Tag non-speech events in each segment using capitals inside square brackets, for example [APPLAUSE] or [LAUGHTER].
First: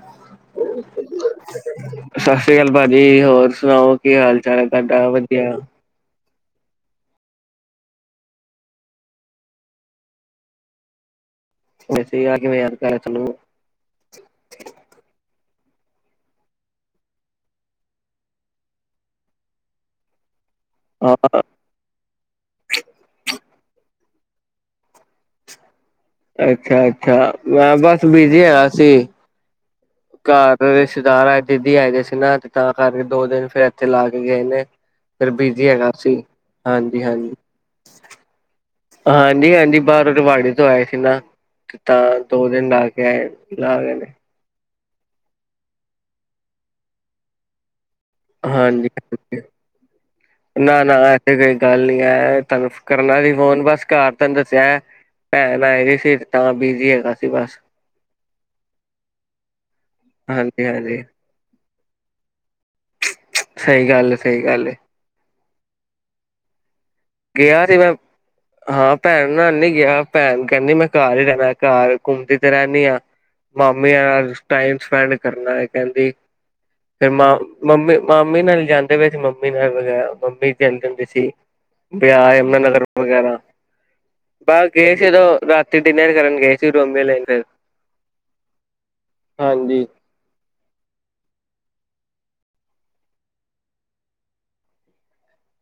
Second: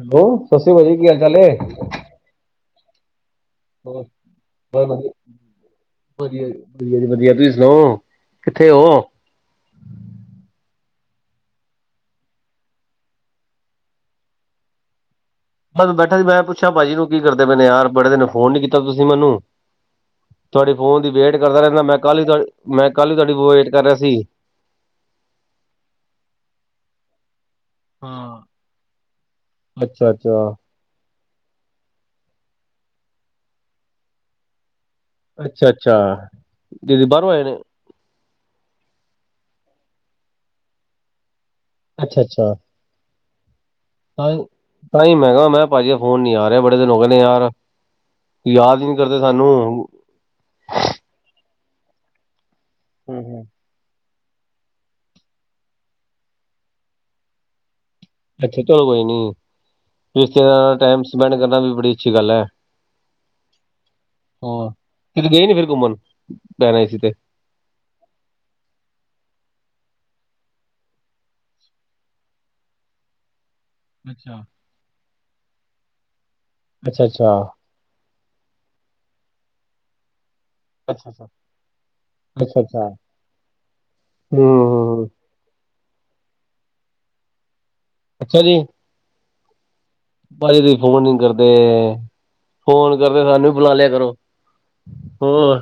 Hello ਸਤਿ ਸ਼੍ਰੀ ਅਕਾਲ ਭਾਜੀ ਕੀ ਹਾਲ ਚਾਲ ਏ ਸਸ ਸੀ ਕਾਲ ਭਾਜੀ ਹੋਰ ਸੁਣਾਓ ਹੋਰ ਕੀ ਹਾਲ ਚਾਲ ਐ ਤੁਆਡਾ ਵਦੀਆ। ਵਦੀਆ, ਵਦੀਆ ਜੀ ਵਧੀਆ, ਤੁਸੀਂ ਸੁਣਾਓ ਕਿੱਥੇ ਓ? ਵੈਸੇ ਈ ਆ ਕਿਵੇਂ ਯਾਦ ਕਰ [UNINTELLIGIBLE] ਬਸ ਬੈਠਾ ਜੀ ਮੈਂ ਪੁੱਛਿਆ ਪਾਜੀ ਨੂੰ ਕੀ ਕਰਦੇ ਪਏ ਨੇ ਯਾਰ ਬੜੇ ਦਿਨ ਫੋਨ ਨੀ ਕੀਤਾ ਤੁਸੀਂ ਮੈਨੂੰ ਤੁਆਡੀ ਫੋਨ ਦੀ ਹਾਂ ਵੇਟ ਕਰਦਾ ਰਹਿਨਾ ਮੈਂ ਕੱਲ ਹੀ, ਮੈਂ ਕੱਲ ਹੀ ਤੁਆਡੀ ਵੇਟ ਕਰ ਰਿਆ ਸੀ ਅੱਛਾ-ਅੱਛਾ, ਮੈਂ ਬਸ ਬਿਜੀ ਹੈਗਾ ਸੀ। ਅੱਛਾ-ਅੱਛਾ ਰਿਸ਼ਤੇਦਾਰ ਘਰ ਦੀਦੀ ਆਏ ਪਏ ਸੀ ਨਾ ਤੇ ਤਾਂ ਕਰਕੇ ਦੋ ਦਿਨ ਫੇਰ ਇੱਥੇ ਲਾ ਕੇ ਗਏ ਨੇ ਫਿਰ ਬੀਜੀ ਅੱਛਾ ਹੈਗਾ ਅੱਛਾ ਸੀ ਦੀਦੀ ਬਾਹਰੋਂ ਹਾਂਜੀ-ਹਾਂਜੀ ਆਏ ਨੇ ਹਾਂਜੀ-ਹਾਂਜੀ ਬਾਹਰੋਂ ਰਿਵਾੜੀ ਤੋਂ ਆਏ ਸੀ ਨਾ ਤਾਂ ਅੱਛਾ ਦੋ ਅੱਛਾ ਦਿਨ ਲਾ ਕੇ ਆਏ ਲਾ ਗਏ ਨੇ ਤਾਂਹੀ ਮੈ ਕਿਹਾ ਮੈਂ ਭਾਜੀ ਫੋਨ ਨੀ ਆ ਰਿਹਾ ਬੜੇ ਦਿਨ ਹੋ ਗਏ ਨੇ ਯਾਰ ਯਾਦ ਹੀ ਹਾਂਜੀ ਨੀ ਕਰਦੇ ਸਾਨੂੰ ਨਾ ਨਾ ਐਸੇ ਗੱਲ ਨੀ ਆ ਤਾਂ ਕਰਨਾ ਸੀ ਫੋਨ ਬਸ ਘਰ ਤੈਨੂੰ ਦੱਸਿਆ ਭੈਣ ਆਏ ਸੀ ਤਾਂ ਬਿਜੀ ਹੈਗਾ ਸੀ ਬਸ ਅੱਛਾ ਚਲੋ ਕੋਈ ਨੀ ਰਿਸ਼ਤੇਦਾਰਾ ਨਾਲ ਹਾਂਜੀ-ਹਾਂਜੀ, ਟਾਈਮ ਸਪੈਂਡ ਕਰਨਾ ਵੀ ਬੜੀ ਅੱਛੀ ਗੱਲ ਹੈ ਸਹੀ ਗੱਲ-ਸਹੀ ਹਾਂ, ਗੱਲ ਫਿਰ ਗਏ ਨੀ ਫਿਰ ਘੁੰਮਣ ਕਹਿ ਰਹੇ ਸੀ ਗਿਆ ਸੀ ਮੈਂ ਹਾਂ ਭੈਣ ਨੀ ਗਿਆ ਭੈਣ ਕਹਿੰਦੀ ਮੈਂ ਘਰ ਹੀ ਰਹਿਣਾ ਘਰ ਘੁੰਮਦੀ ਤੇ ਰਹਿੰਦੀ ਆ ਮਾਮੀਆਂ ਨਾਲ ਟਾਈਮ ਸਪੈਂਡ ਕਰਨਾ ਏ ਕਹਿੰਦੀ ਫੇਰ ਅੱਛਾ-ਅੱਛਾ, ਮਾ ਮੰਮੀ ਮਾਮੀ ਨਾਲ ਈ ਜਾਂਦੇ ਪਏ ਸੀ ਮੰਮੀ ਨਾਲ ਵਗੈਰਾ ਮੰਮੀ ਜਾਂਦੇ ਹੁੰਦੇ ਸੀ ਬਾਜ਼ਾਰ ਯਮਨਾ ਨਗਰ ਅੱਛਾ-ਅੱਛਾ, ਵਗੈਰਾ ਬਾਰ ਗਏ ਸੀ ਹੂੰ-ਹੂੰ। ਜਦੋਂ ਰਾਤੀਂ ਡਿਨਰ ਕਰਨ ਗਏ ਸੀ ਰੋਮਯੋ ਲੇਨ ਦੇ ਅੱਛਾ ਜੀ। ਹਾਂਜੀ ਭਾਜੀ ਤੁਸੀਂ ਫੋਨ ਨੀ ਕਰਦੇ ਫੋਨ ਕਰਦੇ ਸਾਨੂੰ ਵੀ ਬੁਲਾ ਲਿਆ ਕਰੋ ਹੋਰ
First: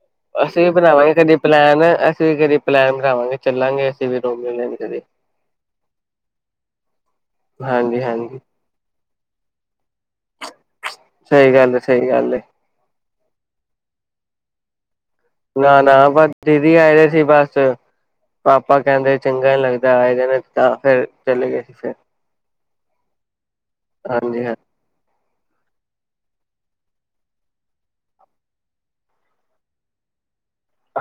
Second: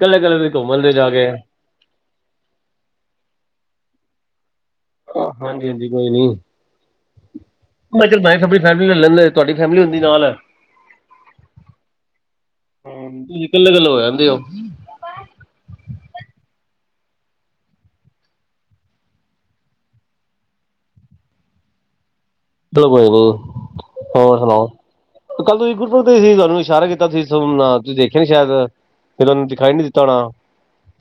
ਕੱਲੇ-ਕੱਲੇ ਤੁਸੀਂ ਅਸੀਂ ਵੀ ਘੁੰਮਣ ਦੇ ਜਾ ਬਣਾਵਾਂਗੇ ਕੇ। ਕਦੀ ਪਲੈਨ ਅਸੀਂ ਵੀ ਕਦੀ ਪਲੈਨ ਬਣਾਵਾਂਗੇ ਚੱਲਾਂਗੇ ਅਸੀਂ ਵੀ ਦੋ ਮਹੀਨੇ ਆਹੋ ਹਾਂਜੀ-ਹਾਂਜੀ ਕੋਈ ਨੀ ਮੈਂ ਚੱਲ ਹਾਂਜੀ-ਹਾਂਜੀ, ਆਪਣੀ ਫੈਮਲੀ ਲੈ ਲੈਂਦੇ ਤੁਹਾਡੀ ਫੈਮਿਲੀ ਹੁੰਦੀ ਨਾਲ ਸਹੀ ਗੱਲ ਐ ਸਹੀ ਗੱਲ ਐ ਕੱਲੇ ਕੱਲੇ ਹੋ [UNINTELLIGIBLE] ਹੋ ਨਾ-ਨਾ ਬਸ ਦੀਦੀ ਆਏ ਦੇ ਸੀ ਬਸ ਪਾਪਾ ਕਹਿੰਦੇ ਚੰਗਾ ਨੀ ਲੱਗਦਾ ਆਏ ਦਿਨ ਤਾਂ ਫਿਰ ਚਲੇ ਗਏ ਸੀ ਫਿਰ ਚਲੋ ਕੋਈ ਨਹੀਂ ਹੋਰ ਹਾਂਜੀ ਹਾਂ ਸੁਣਾਓ ਕੱਲ ਤੁਸੀਂ ਗੁਰਪੁਰਬ ਤੇ ਸੀ ਤੁਹਾਨੂੰ ਇਸ਼ਾਰਾ ਕੀਤਾ ਤੁਸੀਂ ਤੁਸੀਂ ਦੇਖਿਆ ਨੀ ਸ਼ਾਇਦ ਫੇਰ ਉਹਨੂੰ ਦਿਖਾਈ ਨੀ ਦਿੱਤਾ ਹੋਣਾ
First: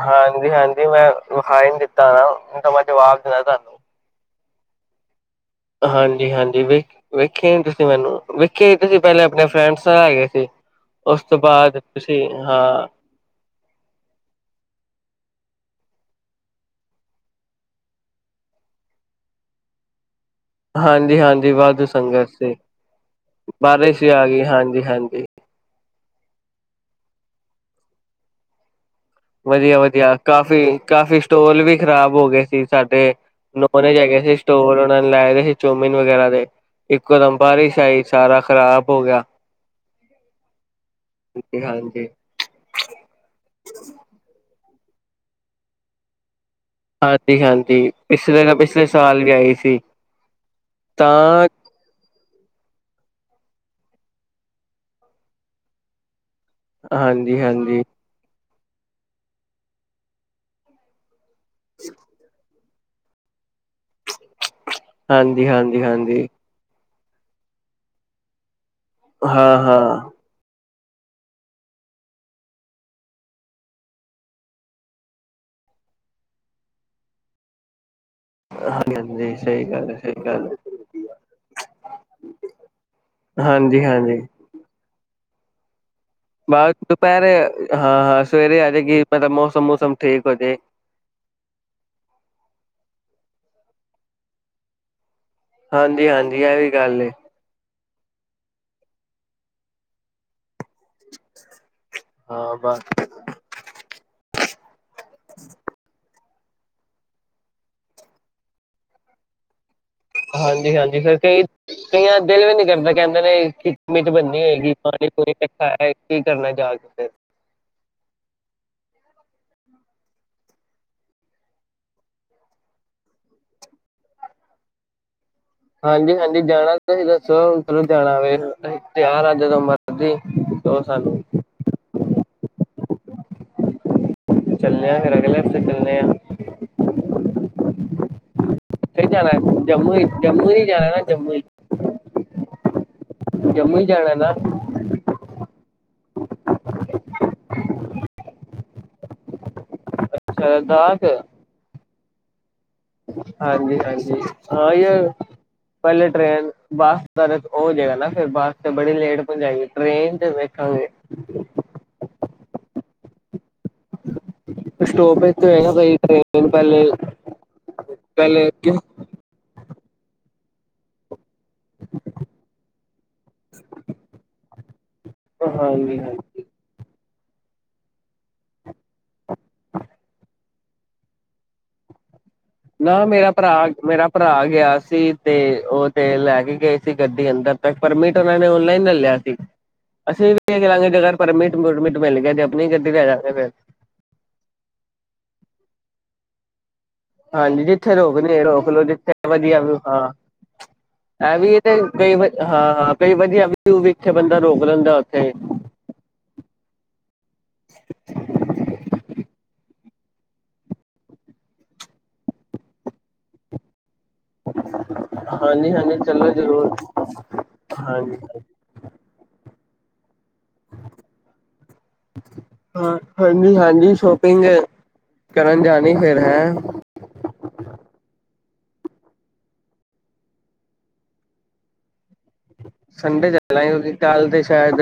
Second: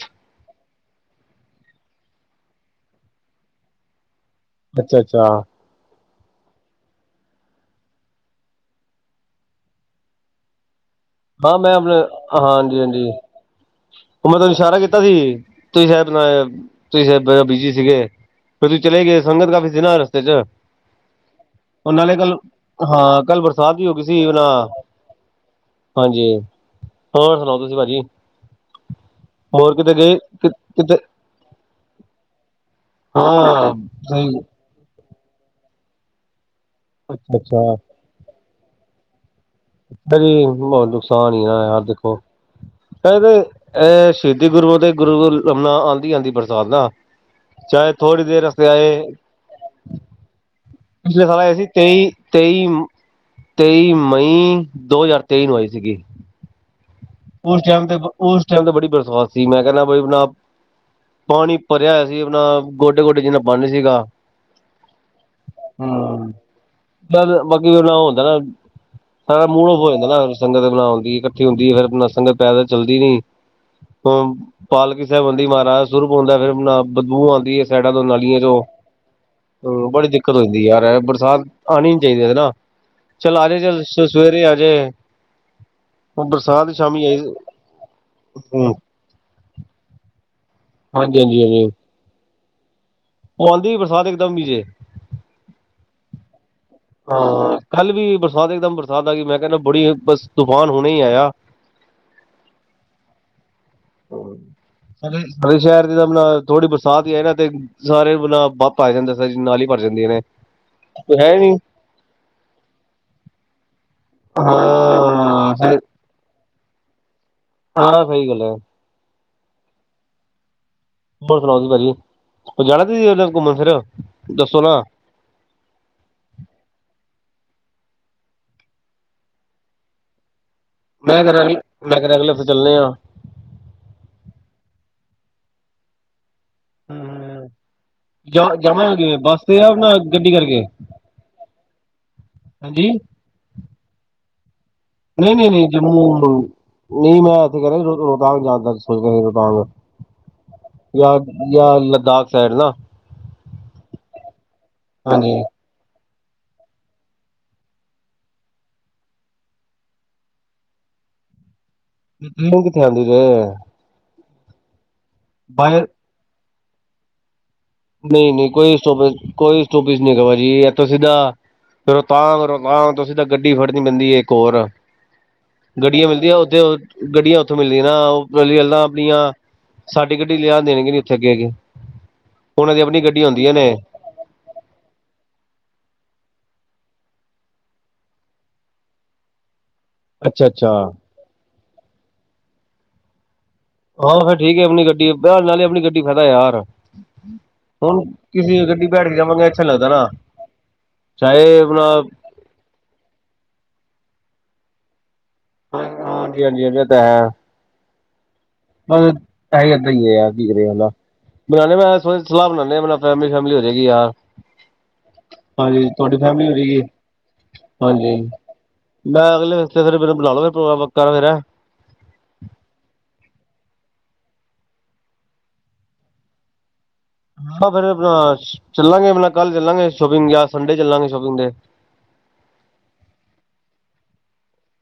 ਹਾਂਜੀ-ਹਾਂਜੀ ਮੈਂ [UNINTELLIGIBLE] ਦਿੱਤਾ ਨਾ ਤਾਂ ਮੈਂ ਜਵਾਬ ਦੇਣਾ ਤੁਹਾਨੂੰ ਅੱਛਾ-ਅੱਛਾ। ਹਾਂਜੀ-ਹਾਂਜੀ ਵੇਖ ਵੇਖੇ ਨੀ ਤੁਸੀਂ ਮੈਨੂੰ ਵੇਖੇ ਹੀ ਤੁਸੀਂ ਪਹਿਲੇ ਆਪਣੇ ਫਰੈਂਡਸ ਨਾਲ ਹੈਗੇ ਸੀ। ਉਸ ਤੋਂ ਹਾ ਮੈਂ ਬਾਅਦ ਆਪਣੇ ਤੁਸੀਂ ਹਾਂ ਹਾਂਜੀ-ਹਾਂਜੀ ਉਹ ਮੈਂ ਤੁਹਾਨੂੰ ਇਸ਼ਾਰਾ ਕੀਤਾ ਸੀ ਤੁਸੀਂ ਸ਼ਾਇਦ ਤੁਸੀਂ ਸ਼ਾਇਦ ਬੀਜੀ ਸੀਗੇ। ਤੁਸੀ ਚਲੇ ਗਏ ਸੰਗਤ ਕਾਫੀ ਸੀ ਨਾ ਰਸਤੇ ਚ ਹਾਂਜੀ ਹਾਂਜੀ ਵਾਧੂ ਉਹ ਨਾਲੇ ਸੰਗਤ ਕੱਲ ਸੀ ਹਾਂ ਕਲ ਬਰਸਾਤ ਵੀ ਹੋ ਗਈ ਬਾਰਿਸ਼ ਸੀ ਆ ਆਪਣਾ ਹਾਂਜੀ ਹਾਂਜੀ ਹਾਂਜੀ ਹੋਰ ਸੁਣਾਓ ਤੁਸੀਂ ਭਾਜੀ। ਹੋਰ ਕਿਤੇ ਵਧੀਆ-ਵਧੀਆ ਗਏ ਕਿਤੇ ਕਾਫੀ-ਕਾਫੀ ਸਟੋਲ ਵੀ ਖ਼ਰਾਬ ਹੋ ਗਏ ਸੀ। ਸਾਡੇ ਹਾਂ ਨੋਨੇ ਵਿੱਚ ਹੈਗੇ ਸੀ ਸਹੀ ਸਟੋਰ ਉਹਨਾਂ ਨੇ ਲਾਏ ਸੀ ਚੋਮਿਨ ਵਗੈਰਾ ਦੇ। ਇਕੋ ਅੱਛਾ ਦਮ ਅੱਛਾ ਬਾਰਿਸ਼ ਆਈ ਸਾਰਾ ਖ਼ਰਾਬ ਹੋ ਗਿਆ। [UNINTELLIGIBLE] [UNINTELLIGIBLE] ਹਾਂਜੀ ਹਾਂਜੀ ਆਂਦੀ-ਆਂਦੀ ਬਰਸਾਤ ਹਾਂਜੀ [UNINTELLIGIBLE] ਹਾਂਜੀ ਚਾਹੇ ਥੋੜੀ ਦੇਰ ਪਿਛਲੇ ਦਾ ਰਸਤੇ ਪਿਛਲੇ ਆਏ ਸਾਲ ਵੀ ਆਈ ਸੀ ਪਿਛਲੇ ਸਾਲ ਤਾਂ ਆਇਆ ਸੀ ਤੇਈ ਤੇਈ-ਤੇਈ ਮਈ ਦੋ ਹਜ਼ਾਰ ਤੇਈ ਨੂੰ ਆਏ ਸੀਗੀ ਹਾਂਜੀ [UNINTELLIGIBLE] ਉਸ ਹਾਂਜੀ ਟਾਈਮ ਤੇ ਉਸ [UNINTELLIGIBLE] ਬੜੀ ਬਰਸਾਤ ਸੀ ਮੈਂ ਕਹਿਣਾ [UNINTELLIGIBLE] ਪਾਣੀ ਭਰਿਆ ਹੋਇਆ ਸੀ ਆਪਣਾ ਗੋਡੇ ਗੋਡੇ ਜਿੰਨਾ [UNINTELLIGIBLE] ਪਾਣੀ ਸੀਗਾ ਹਾਂਜੀ ਹਾਂਜੀ ਹਾਂਜੀ ਹਾਂਜੀ ਬਾਕੀ ਉਹ ਹੁੰਦਾ ਨਾ ਹਾਂ ਮੂਡ ਆਫ ਹੋ ਹਾਂ ਜਾਂਦਾ ਸਾਰੀ ਸੰਗਤ ਦੇ ਨਾਲ। ਨਾ ਹੁੰਦੀ ਇਕੱਠੀ ਹੁੰਦੀ ਫੇਰ ਨ ਸੰਗਤ ਪੈਦਲ ਚੱਲਦੀ ਨੀ [UNINTELLIGIBLE] ਪਾਲਕੀ ਸਾਹਿਬ ਹੂੰਦੀ ਮਹਾਰਾਜ ਸਰੂਪ ਹੁੰਦਾ ਫੇਰ ਨ ਬਦਬੂ ਆਉਂਦੀ ਹੈ ਸੈਂਟ [UNINTELLIGIBLE] ਨਾਲੀਆਂ ਚੋਂ ਹਾਂਜੀ ਹਾਂਜੀ ਸਹੀ ਗੱਲ ਹਮ ਹੈ ਬੜੀ ਸਹੀ ਦਿੱਕਤ ਹੋ ਗੱਲ ਜਾਂਦੀ ਯਾਰ ਬਰਸਾਤ ਆਉਣੀ ਨੀ ਚਾਹੀਦੀ ਨਾ ਚਲ ਹੈ ਆਜੇ ਚਲ ਹਾਂਜੀ ਹਾਂਜੀ ਸਵੇਰੇ ਆਜੇ ਉਹ ਬਰਸਾਤ ਬਾਅਦ ਆਈ ਦੁਪਹਿਰੇ ਹਾਂ ਹਾਂ ਸਵੇਰੇ ਆ ਜਾਏਗੀ [UNINTELLIGIBLE] ਮੌਸਮ ਮੂਸਮ ਠੀਕ ਹੋ ਜੇ ਹਾਂਜੀ-ਹਾਂਜੀ ਹਾਂਜੀ। ਉਹ ਆਉਂਦੀ ਬਰਸਾਤ ਇਕ ਦਮ ਵੀਜੇ ਹਾਂਜੀ-ਹਾਂਜੀ ਇਹ ਵੀ ਗੱਲ ਏ [UNINTELLIGIBLE] ਹਾਂ ਕੱਲ ਵੀ ਬਰਸਾਤ ਇੱਕਦਮ ਬਰਸਾਤ ਆ ਗਈ ਮੈਂ ਕਹਿੰਦਾ ਬੜੀ [UNINTELLIGIBLE] ਤੂਫਾਨ ਹੁਣੇ ਹੀ ਆਇਆ। ਹਾਂ ਬਸ। [UNINTELLIGIBLE] ਸਾਡੇ ਸ਼ਹਿਰ ਦੇ ਤਾਂ ਥੋੜੀ ਬਰਸਾਤ ਹੀ ਆਏ ਨਾ ਤੇ ਸਾਰੇ ਣ [UNINTELLIGIBLE] [UNINTELLIGIBLE] ਨਾਲੀ ਭਰ ਜਾਂਦੀਆਂ ਨੇ ਹਾਂਜੀ-ਹਾਂਜੀ ਕੋਈ ਫਿਰ ਹੈ ਕਈ ਨਹੀਂ ਕਈਆਂ ਦਿਲ ਵੀ ਨਹੀ ਕਰਦਾ ਕਹਿੰਦੇ ਨੇ ਕੀ ਉਮੀਦ ਬੰਨੀ ਹੈਏਗੀ ਪਾਣੀ ਹਾਂ ਫਿਰ [UNINTELLIGIBLE] [UNINTELLIGIBLE] ਕਰਨਾ ਜਾ ਕੇ ਫਿਰ ਹਾਂ ਸਹੀ ਗੱਲ ਹੈ। ਹੋਰ ਸੁਣਾਓ ਤੁਸੀ ਭਾਜੀ ਜਾਣਾ ਤੁਸੀਂ ਉਧਰ ਘੁੰਮਣ ਫਿਰ ਦੱਸੋ ਨਾ ਅੰਕਲ ਨੂੰ ਕਹਿਣਾ ਜਦੋਂ ਮਰਜ਼ੀ ਆ ਜਾਣਾ ਮੈਂ ਤਿਆਰ ਹਂ। ਮੈਂ ਕਰਾ ਮੈ ਚਲਣੇ ਆ ਠੀਕ [UNINTELLIGIBLE] ਚੱਲਨੇ ਆ ਮੈਂ ਕਹਿੰਦਾ ਹਾਂ। ਫਿਰ ਅਗਲੇ ਹਫਤੇ ਚਲਣੇ ਆ ਹਮ, ਜਾ ਫਿਰ ਜਾਵਾਂਗੇ ਜਾਨਾ ਬੱਸ ਤੇ ਆ ਨਾ ਜੰਮੂ ਹੀ ਗੱਡੀ ਜੰਮੂ ਕਰਕੇ ਹੀ ਜਾਣਾ ਜੰਮੂ ਹੀ ਜੰਮੂ ਹੀ ਜਾਣੈ ਨਾ ਨਹੀ-ਨਹੀ ਨਹੀ ਜੰਮੂ ਨੂੰ ਨਹੀਂ ਮੈਂ ਇੱਥੇ ਕਹਿ ਰਿਹਾ ਰੋਤਾਂਗ ਜਾਂਦਾ ਸੋਚ ਰੋਤਗ ਲਦਾਖ ਯਾ ਯਾ ਲੋਦਾਕ ਸਾਈਡ ਨਾ ਹਾਂਜੀ-ਹਾਂਜੀ [UNINTELLIGIBLE] ਹਾਂਜੀ ਪਹਿਲੇ ਟ੍ਰੇਨ ਬਸ ਦਾ ਉਹ ਹੋ ਜਏਗਾ ਫਿਰ ਬੱਸ ਤੇ ਬੜੀ ਲੇਟ ਪਹੁੰਚਏਗੀ ਟ੍ਰੇਨ ਚ ਵੇਖਾਂਗੇ ਟ੍ਰੇਨ ਕਿਥੇ ਆਦੀ ਜੇ ਸਟੋਪ ਚ ਹੋਏਗਾ ਬਾਏ ਕਈ ਦਿਨ ਪਹਿਲੇ ਨਹੀਂ ਪਹਿਲੇ ਨਹੀਂ ਕੋਈ ਸਟੋ ਕੋਈ ਸਟੋਪ ਨਹੀਂ ਜੀ ਇਥੋਂ ਸਿੱਧਾ ਰੋਹਤਾਂਗ ਰੋਤਾਂਗ ਤੁਸੀਂ ਤਾਂ ਗੱਡੀ ਫੜਨੀ ਪੈਂਦੀ ਇੱਕ ਹੋਰ ਹਾਂਜੀ ਗੱਡੀਆਂ ਹਾਂਜੀ ਮਿਲਦੀਆਂ ਉੱਥੇ ਗੱਡੀਆਂ ਉੱਥੋਂ ਮਿਲਦੀਆਂ ਨਾ ਉਹ ਗੱਲਾਂ ਆਪਣੀਆਂ। ਸਾਡੀ ਗੱਡੀ ਲਿਆ ਦੇਣਗੇ ਨੀ ਉੱਥੇ ਅੱਗੇ ਅ ਕੇ ਨਾ ਮੇਰਾ ਭਰਾ ਮੇਰਾ ਭਰਾ ਗਿਆ ਸੀ ਤੇ ਉਹ ਤੇ ਲੈ ਕੇ ਗਏ ਸੀ ਗੱਡੀ ਅੰਦਰ ਤਾਂ ਪਰਮਿਟ ਉਹਨਾਂ ਨੇ ਓਨਲਾਈਨ ਲ ਲਿਆ ਸੀ। ਅਸੀਂ ਅੱਛਾ ਵੀ ਚ ਅੱਛਾ ਲਾਂਗੇ ਜਗਰ ਪਰ ਮਟ ਮਟ ਮਿਲ ਗਿਆ ਤੇ ਆਪਣੀ ਗੱ ਵੀ ਆ ਜਾਗੇ ਫਿਰ ਆਹੋ ਫਿਰ ਠੀਕ ਏ ਆਪਣੀ ਗੱਡੀ ਬ ਨਾਲ ਹੀ ਆਪਣੀ ਗੱਡੀ ਫ਼ਦਾ ਯਾਰ। ਹਾਂਜੀ ਜਿੱਥੇ ਹੁਣ ਰੋਕਦੇ ਕਿਸੇ ਰੋਕ ਲੋ ਗੱਡੀ ਬੈਠ ਜਿੱਥੇ ਕੇ ਜਾਵਾਂਗੇ ਵਧੀਆ ਅੱਛਾ ਨੀ ਵੀ ਲੱਗਦਾ ਹਾਂ। ਨਾ ਐ ਵੀ ਚਾਹੇ ਇਹ ਤੇ ਆਪਣਾ ਕਈ ਵ ਹਾਂ ਕਈ ਵਧੀਆ ਵੀਊ ਵੀ ਇਥੇ ਬੰਦਾ ਰੋਕ ਲੈਂਦਾ ਉੱਥੇ ਹ ਹਾਂਜੀ ਹਾਂਜੀ ਹ ਤਾਂ ਹੈ। ਬਸ ਹੈਦ ਹੀ ਰਿਦਾ ਬਉ ਮੈਂ ਸਲਾਹ ਬਣਾਦੇ ਫੈਮ ਫੈਮਲੀ ਹੋ ਜਾਏਗੀ ਯਾਰ। ਹਾਂਜੀ ਤੁਹਾਡੀ ਫੈਮਲੀ ਹੋ ਜਾਏਗੀ ਹਾਂਜੀ। ਮੈਂ ਅਗਲੇ ਹਫ਼ਤੇ ਫਿਰ ਮੈਨੂੰ ਬੁਲਾ ਲ ਪ੍ਰੋਗਰਾਮ ਵ ਫੇਿਰ ਹਾਂ ਹਾਂਜੀ ਹਾਂਜੀ ਸ਼ੋਪਿੰਗ ਕਰਨ ਜਾਣੀ ਫੇਰ ਹੈ ਹਾਂ ਫਿਰ ਬਸ ਚੱਲਾਂਗੇ ਆਪਣਾ ਕੱਲ ਚੱਲਾਂਗੇ ਸ਼ੋਪਿੰਗ ਜਾਂ ਸੰਡੇ ਚੱਲਾਂਗੇ ਸ਼ੋਪਿੰਗ ਤੇ ਸੰਡੇ ਚਲਾਗੇ ਕਿਉਂਕਿ। ਕੱਲ ਤੇ ਸ਼ਾਇਦ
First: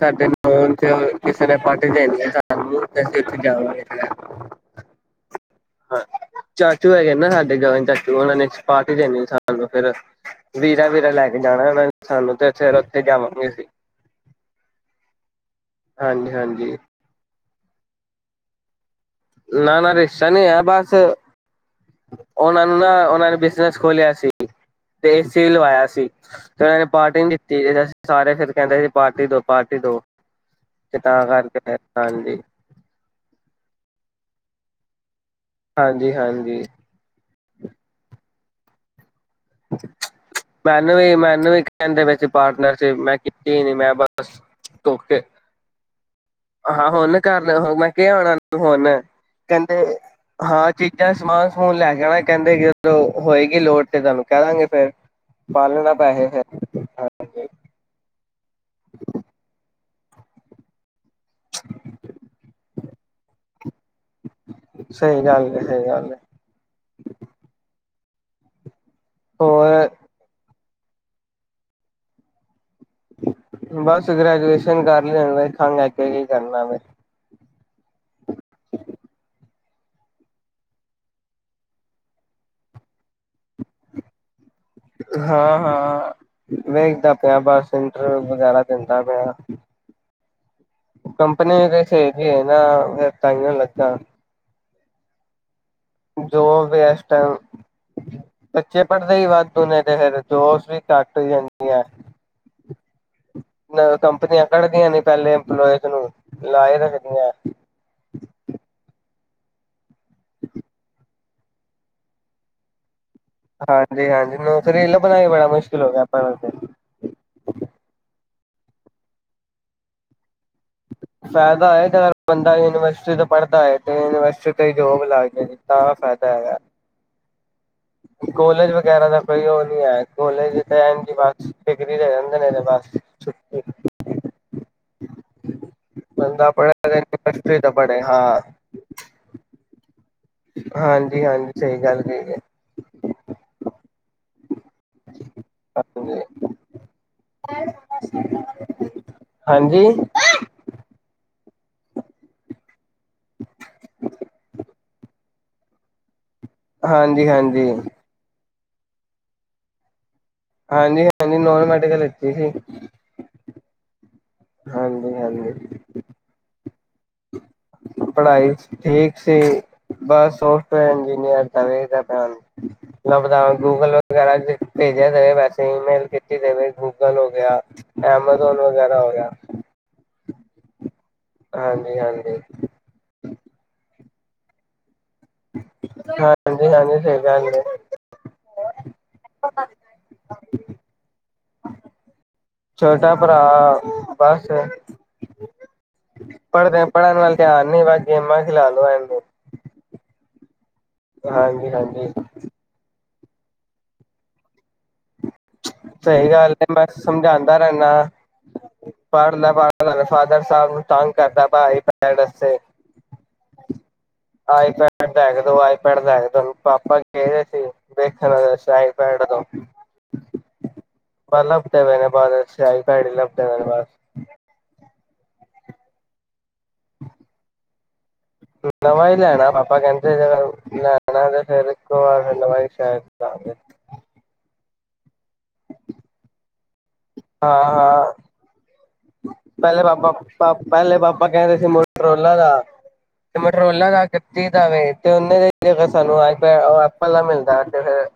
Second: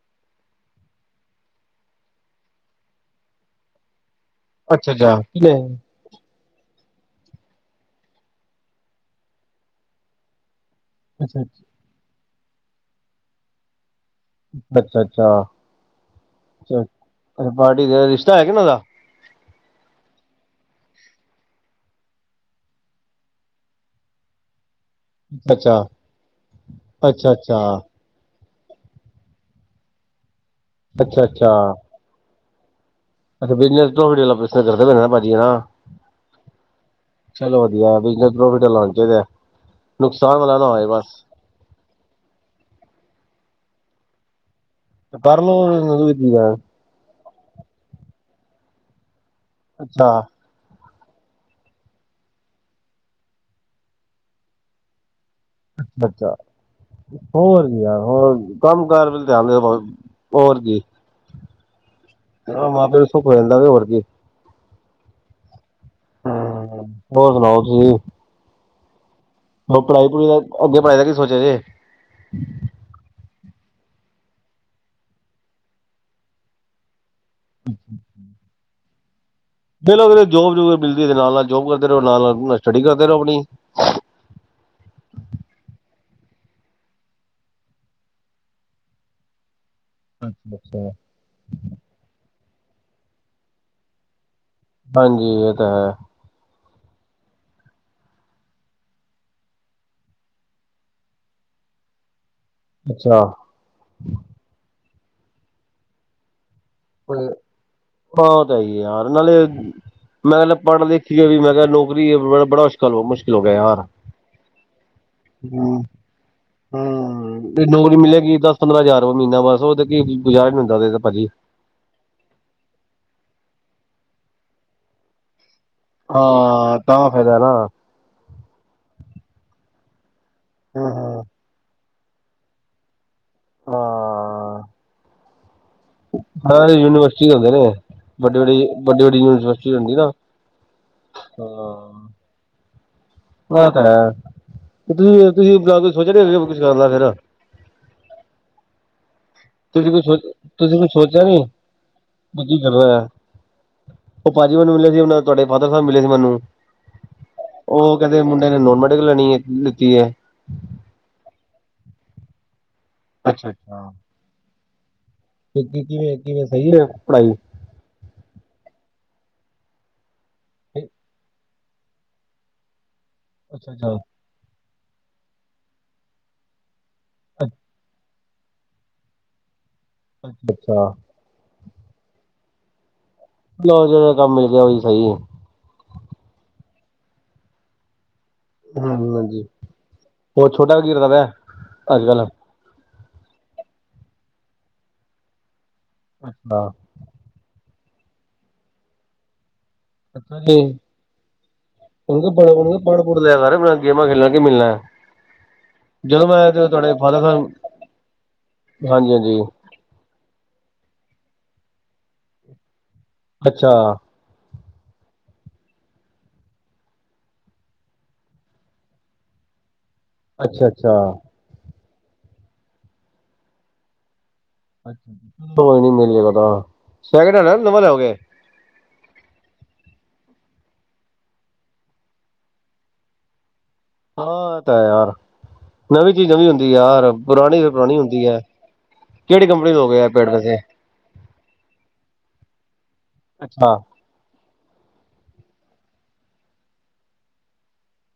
ਸਾਡੇ ਨੌ [UNINTELLIGIBLE] ਕਿਸੇ ਨੇ ਪਾਰਟੀ ਦੇਣੀ ਆ ਸਾਨੂੰ ਤੇ ਅਸੀਂ ਉੱਥੇ [UNINTELLIGIBLE] ਅੱਛਾ ਅੱਛਾ ਹਾਂ ਚਾਚੂ ਹੈਗੇ ਨਾ ਸਾਡੇ ਗਗਨ ਚਾਚੂ ਉਹਨਾਂ ਨੇ ਪਾਰਟੀ ਦੇਣੀ ਸਾਨੂੰ ਫਿਰ ਵੀਰਾ ਵੀਰਾ ਲੈ ਕੇ ਅੱਛਾ ਜਾਣਾ ਸਾਨੂੰ ਤੇ ਫਿਰ ਉੱਥੇ ਜਾਵਾਂਗੇ ਅਸੀਂ ਅੱਛਾ ਹਾਂਜੀ ਹਾਂਜੀ ਅੱਛਾ ਪਾਰਟੀ ਦਾ ਰਿਸ਼ਤਾ ਹੋਇਆ ਕਿ ਉਹਨਾਂ ਦਾ ਨਾ ਨਾ ਰਿਸਤਾ ਨਹੀਂ ਹੋਇਆ ਬਸ ਉਹਨਾਂ ਨੂੰ ਨਾ ਉਹਨਾਂ ਨੇ ਬਿਜਨਸ ਖੋਲਿਆ ਸੀ ਤੇ ਏ ਸੀ ਵੀ ਅੱਛਾ। ਲਵਾਇਆ ਸੀ ਤੇ ਉਹਨਾਂ ਨੇ ਪਾਰਟੀ ਨੀ ਅੱਛਾ ਦਿੱਤੀ ਅੱਛਾ ਤੇ ਅਸੀਂ ਸਾਰੇ ਫਿਰ ਕਹਿੰਦੇ ਸੀ ਪਾਰਟੀ ਦੋ ਪਾਰਟੀ ਦੋ ਤੇ ਅੱਛਾ ਤਾਂ ਅੱਛਾ ਕਰਕੇ ਹਾਂਜੀ ਅੱਛਾ [INAUDIBLE] [UNINTELLIGIBLE] ਹਾਂਜੀ ਹਾਂਜੀ ਚਲੋ ਵਧੀਆ ਬਿਜਨ ਪ੍ਰੋਫਿਟ [UNINTELLIGIBLE] ਹੋਣਾ ਚਾਹੀਦਾ ਨੁਕਸਾਨ ਵਾਲਾ ਨਾ ਹੋਏ ਮੈਨੂੰ ਵੀ ਬਸ। ਮੈਨੂੰ ਵੀ ਕਹਿੰਦੇ ਵਿੱਚ ਪਾਰਟਨਰਸ਼ਿਪ ਮੈਂ ਕਿ ਕੀਤੀ ਹੀ ਨ ਮੈਂ ਬਸ। ਧੋਖੇ ਕਰ ਲਓ ਕੀ ਆ ਮੈਂ ਹਾਂ ਹੁਣ ਕਰ ਮੈਂ ਕਿਹਾ ਆਉਣਾ ਹੁਣ ਕਹਿੰਦੇ ਅੱਛਾ ਹਾਂ। ਚੀਜ਼ਾਂ ਸਮਾਨ ਸਮੂਨ ਲੈ ਜਾਣਾ ਕਹਿੰਦੇ ਜਦੋਂ ਹੋਏਗੀ ਲੋੜ ਤੇ ਤੁਹਾਨੂੰ ਕਹਿ ਦਾਂਗੇ ਫੇਰ। ਪਾ ਲੈਣਾ ਪੈਸੇ ਅੱਛਾ ਫਿਰ ਹੋਰ ਵੀ ਯਾਰ ਹੋਰ ਕੰਮ ਕਾਰ ਵ ਧਿਆਨ ਦੇ। ਹੋਰ ਕੀ। ਚੋ ਮਾਂ ਪਿਓ ਸੁੱਖ ਹੋ ਜਾਂਦਾ ਵੀ ਹੋਰ ਕੀ। ਸਹੀ ਗੱਲ ਐ ਹੂੰ ਹੋਰ ਸੁਣਾਓ ਤੁਸੀਂ ਹੋਰ ਪੜ੍ਹਾਈ ਪੜੂਈ ਦਾ ਅੱਗੇ ਪੜ੍ਹਾਈ ਦਾ ਕੀ ਸੋਚਿਆ ਜੇ ਬਸ ਗ੍ਰੈਜੂਏਸ਼ਨ ਕਰ ਲਈ ਵੇਖਾਂਗੇ ਅੱਗੇ ਕੀ ਕਰਨਾ ਵੇ ਅੱਛਾ [UNINTELLIGIBLE] ਦੇਖੋ ਜੋਬ ਜੁਬ ਮਿਲਜੇ ਨਾਲ ਨਾਲ ਜੋਬ ਕਰਦੇ ਰਹੋ ਨਾਲ ਨਾਲ ਸਟੱਡੀ ਕਰਦੇ ਰਹੋ ਆਪਣੀ [UNINTELLIGIBLE] ਹਾਂ ਹਾਂ ਵੇਖਦਾ ਪਿਆ ਬਸ ਇੰਟਰਵਿਊ ਵਗੈਰਾ ਦਿੰਦਾ ਪਿਆ ਅੱਛਾ ਅੱਛਾ ਕੰਪਨੀ ਕੈਸੇ ਹੈਗੀ ਹੈ ਨਾ ਫਿਰ ਤਾਹੀਓਂ ਲੱਗਾ ਹਾਂਜੀ ਤਾਂ ਹੈ ਜੋਬ ਫਿਰ ਟਾਈਮ ਬੱਚੇ ਪੜ੍ਹਦੇ ਹੀ ਵੱਧ ਹੁੰਦੇ ਤੇ ਫਿਰ ਜੋਸ਼ ਵੀ ਘੱਟ ਹੋ ਜਾਂਦੀ ਆ ਅੱਛਾ ਕੰਪਨੀਆਂ ਕੱਢਦੀਆਂ ਨੇ ਪਹਿਲੇ ਇੰਪਲੋਇਜ਼ ਨੂੰ ਲਾਏ ਰੱਖਦੀਆਂ। ਬਹੁਤ ਹੈ ਹੀ ਯਾਰ ਨਾਲੇ ਮੈਂ [UNINTELLIGIBLE] ਪੜ੍ਹ ਲਿਖ ਕੇ ਵੀ ਮੈਂ ਕਿਹਾ ਨੌਕਰੀ ਹੈ ਬੜਾ ਮੁਸ਼ਕਿਲ ਮੁਸ਼ਕਿਲ ਲ ਹੋ ਗਿਆ ਯਾਰ ਹਾਂਜੀ-ਹਾਂਜੀ ਨੌਕਰੀ ਲੱਭਣਾ ਹੀ ਬੜਾ ਹੂੰ ਮੁਸ਼ਕਿਲ ਹੋ ਗਿਆ ਪਰ ਕੋਈ ਨੌਕਰੀ ਮਿਲੇਗੀ ਤਾਂ ਪੰਦਰਾਂ ਹਜ਼ਾਰ ਮਹੀਨਾ ਬਸ ਉਹ ਤੇ ਕੀ ਗੁਜਾਰਾ ਨੀ ਹੁੰਦਾ ਭਾਜੀ ਫਾਇਦਾ ਹੈ ਬੰਦਾ ਯੂਨੀਵਰਸਿਟੀ ਤੋਂ ਪੜ੍ਹਦਾ ਹੈ ਤੇ ਯੂਨੀਵਰਸਿਟ ਵਿਚ ਜੋਬ ਲੱਗ ਗਿਆ ਹਾਂ ਤਾਂ ਫ਼ਾਇਦਾ ਨਾ ਕੋਲੇਜ ਵਗੈਰਾ ਦਾ ਕੋਈ ਉਹ ਨਹੀਂ ਹੈ ਕੋਲੇਜ ਹਾਂ। ਹਾਂ ਸਾਰੇ ਯੂਨੀਵਰਸਿਟੀ [UNINTELLIGIBLE] ਹੁੰਦੇ ਨੇ। [UNINTELLIGIBLE] [UNINTELLIGIBLE] ਪੜੇ ਵੱਡੀ ਹਾਂ ਵੱਡੀ ਵੱਡੀ ਵੱਡੀ ਯੂਨੀਵਰਸਿਟੀ ਹੁੰਦੀ ਨਾ ਹਾਂਜੀ ਹਾਂਜੀ ਸਹੀ ਗੱਲ ਕਹੀ ਹੈ ਇਹ ਤੇ ਹੈ ਤੁਸੀਂ ਤੁਸੀਂ ਜਿਆਦਾ ਸੋਚ [UNINTELLIGIBLE] [UNINTELLIGIBLE] ਹਾਂਜੀ, ਤੁਸੀਂ ਕੋਈ ਸੋਚ ਤੁਸੀਂ ਕੋਈ ਸੋਚਿਆ ਨੀ [UNINTELLIGIBLE] ਉਹ ਭਾਅਜੀ ਮੈਨੂੰ ਮਿਲਿਆ ਸੀ ਉਹਨਾਂ ਤੁਹਾਡੇ ਫਾਦਰ ਸਾਹਿਬ ਮਿਲੇ ਸੀ ਮੈਨੂੰ ਹਾਂਜੀ ਹਾਂਜੀ ਉਹ ਕਹਿੰਦੇ ਮੁੰਡੇ ਨੋਨ ਮੈਡੀਕਲ ਲੈਣੀ ਹੈ ਕੀ ਲਿੱਤੀ ਹੈ ਹਾਂਜੀ ਹਾਂਜੀ ਨੋਨ ਮੈਡੀਕਲ ਲਤੀ ਸੀ ਅੱਛਾ ਅੱਛਾ ਹਾਂਜੀ ਇੱਕ ਕਿਵੇਂ ਕਿਵੇਂ ਸਹੀ ਆ ਪੜ੍ਹਾਈ ਠੀਕ ਸੀ ਬਸ ਸੋਫਟਵੇਅਰ ਇੰਜੀਨੀਅਰ ਲੱਭਦਾ ਅੱਛਾ ਗੂਗਲ ਅੱਛਾ ਵਗੈਰਾ ਭੇਜਿਆ ਦੇਵੇ ਵੈਸੇ ਈਮੇਲ ਕੀਤੀ ਦੇਵੇ ਗੂਗਲ ਹੋ ਗਿਆ ਐਮਾਜ਼ੋਨ ਵਗੈਰਾ ਹੋ ਗਿਆ ਅੱਛਾ ਅੱਛਾ ਹਾਂਜੀ ਹਾਂਜੀ ਜੋ ਜਿ ਕੰਮ ਮਿਲ ਗਿਆ ਉਹੀ ਸਹੀ ਹੈ ਹਾਂਜੀ ਹਾਂਜੀ ਸਹੀ ਗੱਲ ਹੈ ਹੂੰ ਹਾਂਜੀ ਹੋਰ ਛੋਟਾ ਕੀ ਕਰਦਾ ਅੱਜ ਕੱਲ ਛੋਟਾ ਭਰਾ ਬਸ ਅੱਛਾ। ਪੜ੍ਹਦੇ ਪੜ੍ਹਨ ਵੱਲ ਧਿਆਨ ਮੇਰਾ ਗੇਮਾਂ ਚ ਲਾ ਲੋ [UNINTELLIGIBLE] ਹਾਂਜੀ ਹਾਂਜੀ ਉਹਨੂੰ ਪੜ [UNINTELLIGIBLE] ਗੇਮਾਂ ਖੇਲਣ ਕੀ ਮਿਲਣਾ ਜਦੋਂ ਸਹੀ ਆਇਆ ਗੱਲ ਹੈ ਤੇ ਮੈਂ ਤੁਹਾਡੇ ਫਾਦਰ ਸਮਝਾਂਦਾ ਸਾਹਿਬ ਰਹਿੰਦਾ ਪੜ ਹਾਂਜੀ-ਹਾਂਜੀ ਲ ਪੜ ਫਾਦਰ ਸਾਹਿਬ ਨੂੰ ਤੰਗ ਕਰਦਾ ਭਾ ਪੈ ਦੱਸੇ ਅੱਛਾ ਲੈ ਕੇ ਦੋ ਆਈਪੈਡ ਲੈ ਦੋ ਪਾਪਾ ਕਹਿਦੇ ਸੀ ਵੇਖਣ ਆਈਪੈਡ ਤੋਂ ਅੱਛਾ ਅੱਛਾ ਪੇ ਬਦ ਸਿਆਈ ਲੱਭਦੇ ਬਸ ਕੋਈ ਮਿਲ ਜਾਏਗਾ ਸੈਕਿੰਡ ਹੈਂਡ ਕਿ ਨਵਾਂ ਲਿਆਓਗੇ ਨਵਾਂ ਹੀ ਲੈਣਾ ਪਾਪਾ ਕਹਿੰਦੇ ਇਕੋ ਵਾਰ ਹਾਂ ਇਹ ਤਾਂ ਯਾਰ ਨਵੀਂ ਚੀਜ਼ ਨਵੀਂ ਹੁੰਦੀ ਯਾਰ ਪੁਰਾਣੀ ਹਾਂ ਫੇਰ ਪੁਰਾਣੀ ਹਾਂ ਹੁੰਦੀ ਹੈ ਕਿਹੜੀ ਕੰਪਨੀ ਲੋਗੇ ਆਈਪੈਡ ਵੈਸੇ? ਪਹਿਲੇ ਪਾਪਾ ਕਹਿੰਦੇ ਸੀ ਮਟਰੋਲਾ ਦਾ ਤੇ ਅੱਛਾ, ਮਟਰੋਲਾ ਦਾਵੇ ਤੇ ਉਹਨੇ ਦੇ ਸਾਨੂੰ ਅੱਜ ਐਪਲ ਦਾ ਮਿਲਦਾ ਤੇ ਫਿਰ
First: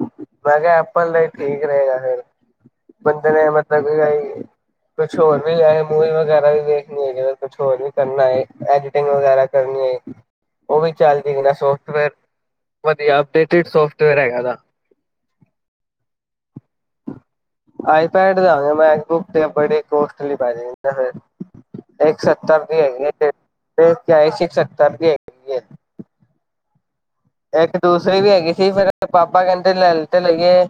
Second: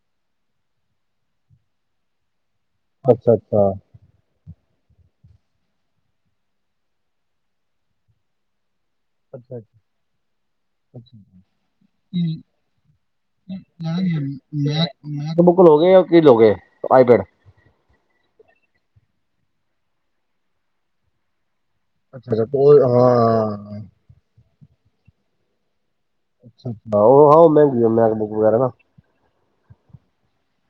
ਮੈਂ ਕਿਹਾ ਐਪਲ ਠੀਕ ਰਹੇਗਾ ਫੇਰ ਬੰਦੇ ਨੇ ਅੱਛਾ-ਅੱਛਾ। ਮਤਲਬ ਕਿ ਭਈ ਕੁਛ ਹੋਰ ਮੂਵੀ ਵਗੈਰਾ ਵੀ ਦੇਖਣੀ ਹੈ ਜਗ ਕੁਛ ਹੋਰ ਵੀ ਕਰਨਾ ਹੈ ਟਿੰਗ ਵਗੈਰਾ ਕਰਨੀ ਹੈ ਉਹ ਵੀ ਚੱਲਦੀ ਕਿ ਸੋਫਟਵੇਅਰ ਵਧੀਆ [INAUDIBLE] ਅਪਡੇਟਡ ਸੋਫਟਵੇਅਰ ਹੈਗਾ ਦਾ ਕੀ ਲੋਕ ਹੈ ਆਈ ਪੈਡ [INAUDIBLE] ਇੱਕ ਸੱਤਾ ਵੀ ਅੱਛਾ-ਅੱਛਾ ਹੈ ਹਾਂ। ਸੱਤਾ ਦੀ ਹੈਗੀ ਅੱਛਾ ਉਹ ਹਾਂ ਇੱਕ ਮਹਿੰਗੀ ਦੂਸਰੇ ਵੀ ਮੈਕਬੁੱਕ ਹੈਗੀ ਵਗੈਰਾ ਨਾ ਸੀ ਫਿਰ ਪਾਪਾ ਕਹਿੰਦੇ ਲੈ ਤੇ ਲ ਗਏ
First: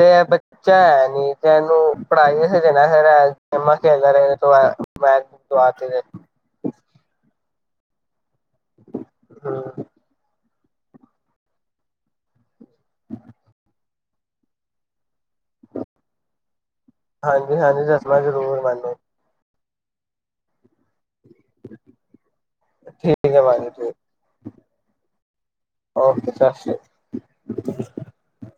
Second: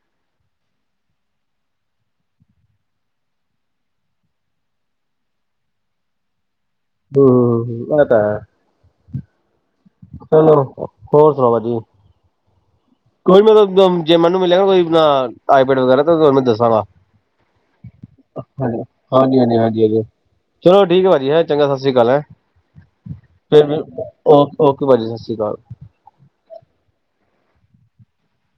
ਤੇ ਬੱਚਾ ਹੈ ਨੀ ਤੇ ਇਹਨੂੰ ਪੜ੍ਹਾਈ ਦੇਣਾ ਫਿਰ ਗੇਮਾਂ ਖੇਲਦਾ ਰਹੇ ਇਹ ਤੋਂ ਮੈਂ ਹਮ ਆ ਤਾਂ ਹੂੰ ਹੋਰ ਸੁਣਾਓ ਜੀ ਕੋਈ ਨਹੀਂ ਜੇ ਮੈਨੂੰ ਮਿਲਿਆਗਾ ਨਾ ਕੋਈ ਆਈਪੈਡ ਵਗੈਰਾ ਹਾਂਜੀ-ਹਾਂਜੀ ਦੱਸਣਾ ਜ਼ਰੂਰ ਮੈਨੂੰ ਚਲੋ ਠੀਕ ਹੈ ਭਾਜੀ ਹੈ ਚੰਗਾ ਸਤਿ ਸ੍ਰੀ ਅਕਾਲ ਹੈ ਠੀਕ ਹੈ ਭਾਜੀ ਫਿਰ ਠੀਕ ਓਕੇ ਭਾਅਜੀ ਸਤਿ ਸ਼੍ਰੀ ਅਕਾਲ ਓਕੇ ਸਤਿ ਸ਼੍ਰੀ ਅਕਾਲ। [INAUDIBLE]